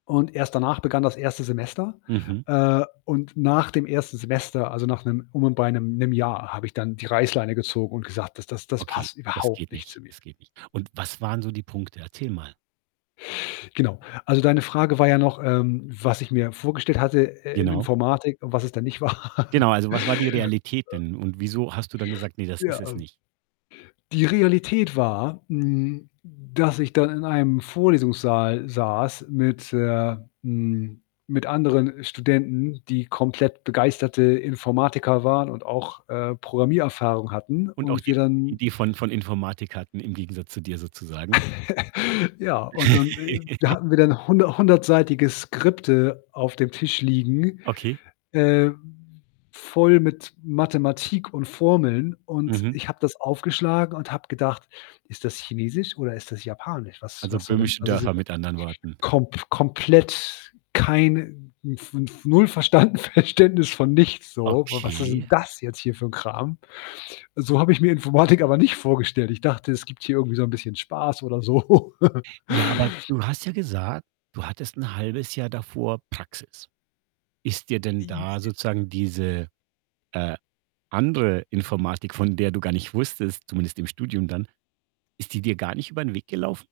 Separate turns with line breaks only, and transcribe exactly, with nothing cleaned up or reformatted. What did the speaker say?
Und erst danach begann das erste Semester.
Mhm.
Äh, und nach dem ersten Semester, also, nach 'nem um und bei 'nem 'nem Jahr, habe ich dann die Reißleine gezogen und gesagt: „Das Das Das
Okay,
passt
das geht
überhaupt nicht zu
nicht.
mir.“
Das geht nicht. Und was waren so die Punkte? Erzähl mal.
Genau. Also, deine Frage war ja noch, ähm, was ich mir vorgestellt hatte, äh, in
Genau.
Informatik und was es dann nicht war.
Genau, also, was war die Realität
Ö
denn und wieso hast du dann gesagt: „Ne, das ist
Ja,
es
ähm
nicht?“
die Realität war, hm, dass ich dann in einem Vorlesungssaal saß mit, äh hm, mit anderen, äh, Studenten, die komplett begeisterte Informatiker waren und auch, äh, Programmiererfahrung hatten
Und auch
und
die
wir dann
Idee von von Informatik hatten im Gegensatz zu dir sozusagen?
Ja, und und, äh, da hatten wir dann hunder hundertseitige Skripte auf dem Tisch liegen,
Okay.
äh, voll mit Mathematik und Formeln und
Mhm.
ich habe das aufgeschlagen und habe gedacht: „Ist das Chinesisch oder ist das Japanisch? Was
Also,
Was soll denn
böhmische
also“
Dörfer
[unintelligible]
mit anderen Worten.
kom komplett keine hm, fnf fnf null verstanden Verständnis von nichts so. W Was ist
Okay.
denn das jetzt hier für 'n Kram? So habe ich mir Informatik aber nicht vorgestellt. Ich dachte, es gibt hier irgendwie so 'n bisschen Spaß oder so.
Ja, aber du hast ja gesagt, du hattest 'n halbes Jahr davor Praxis. Ist dir denn da sozusagen diese, äh, andere Informatik, von der du gar nicht wusstest zumindest im Studium dann, ist die dir gar nicht über 'n Weg gelaufen?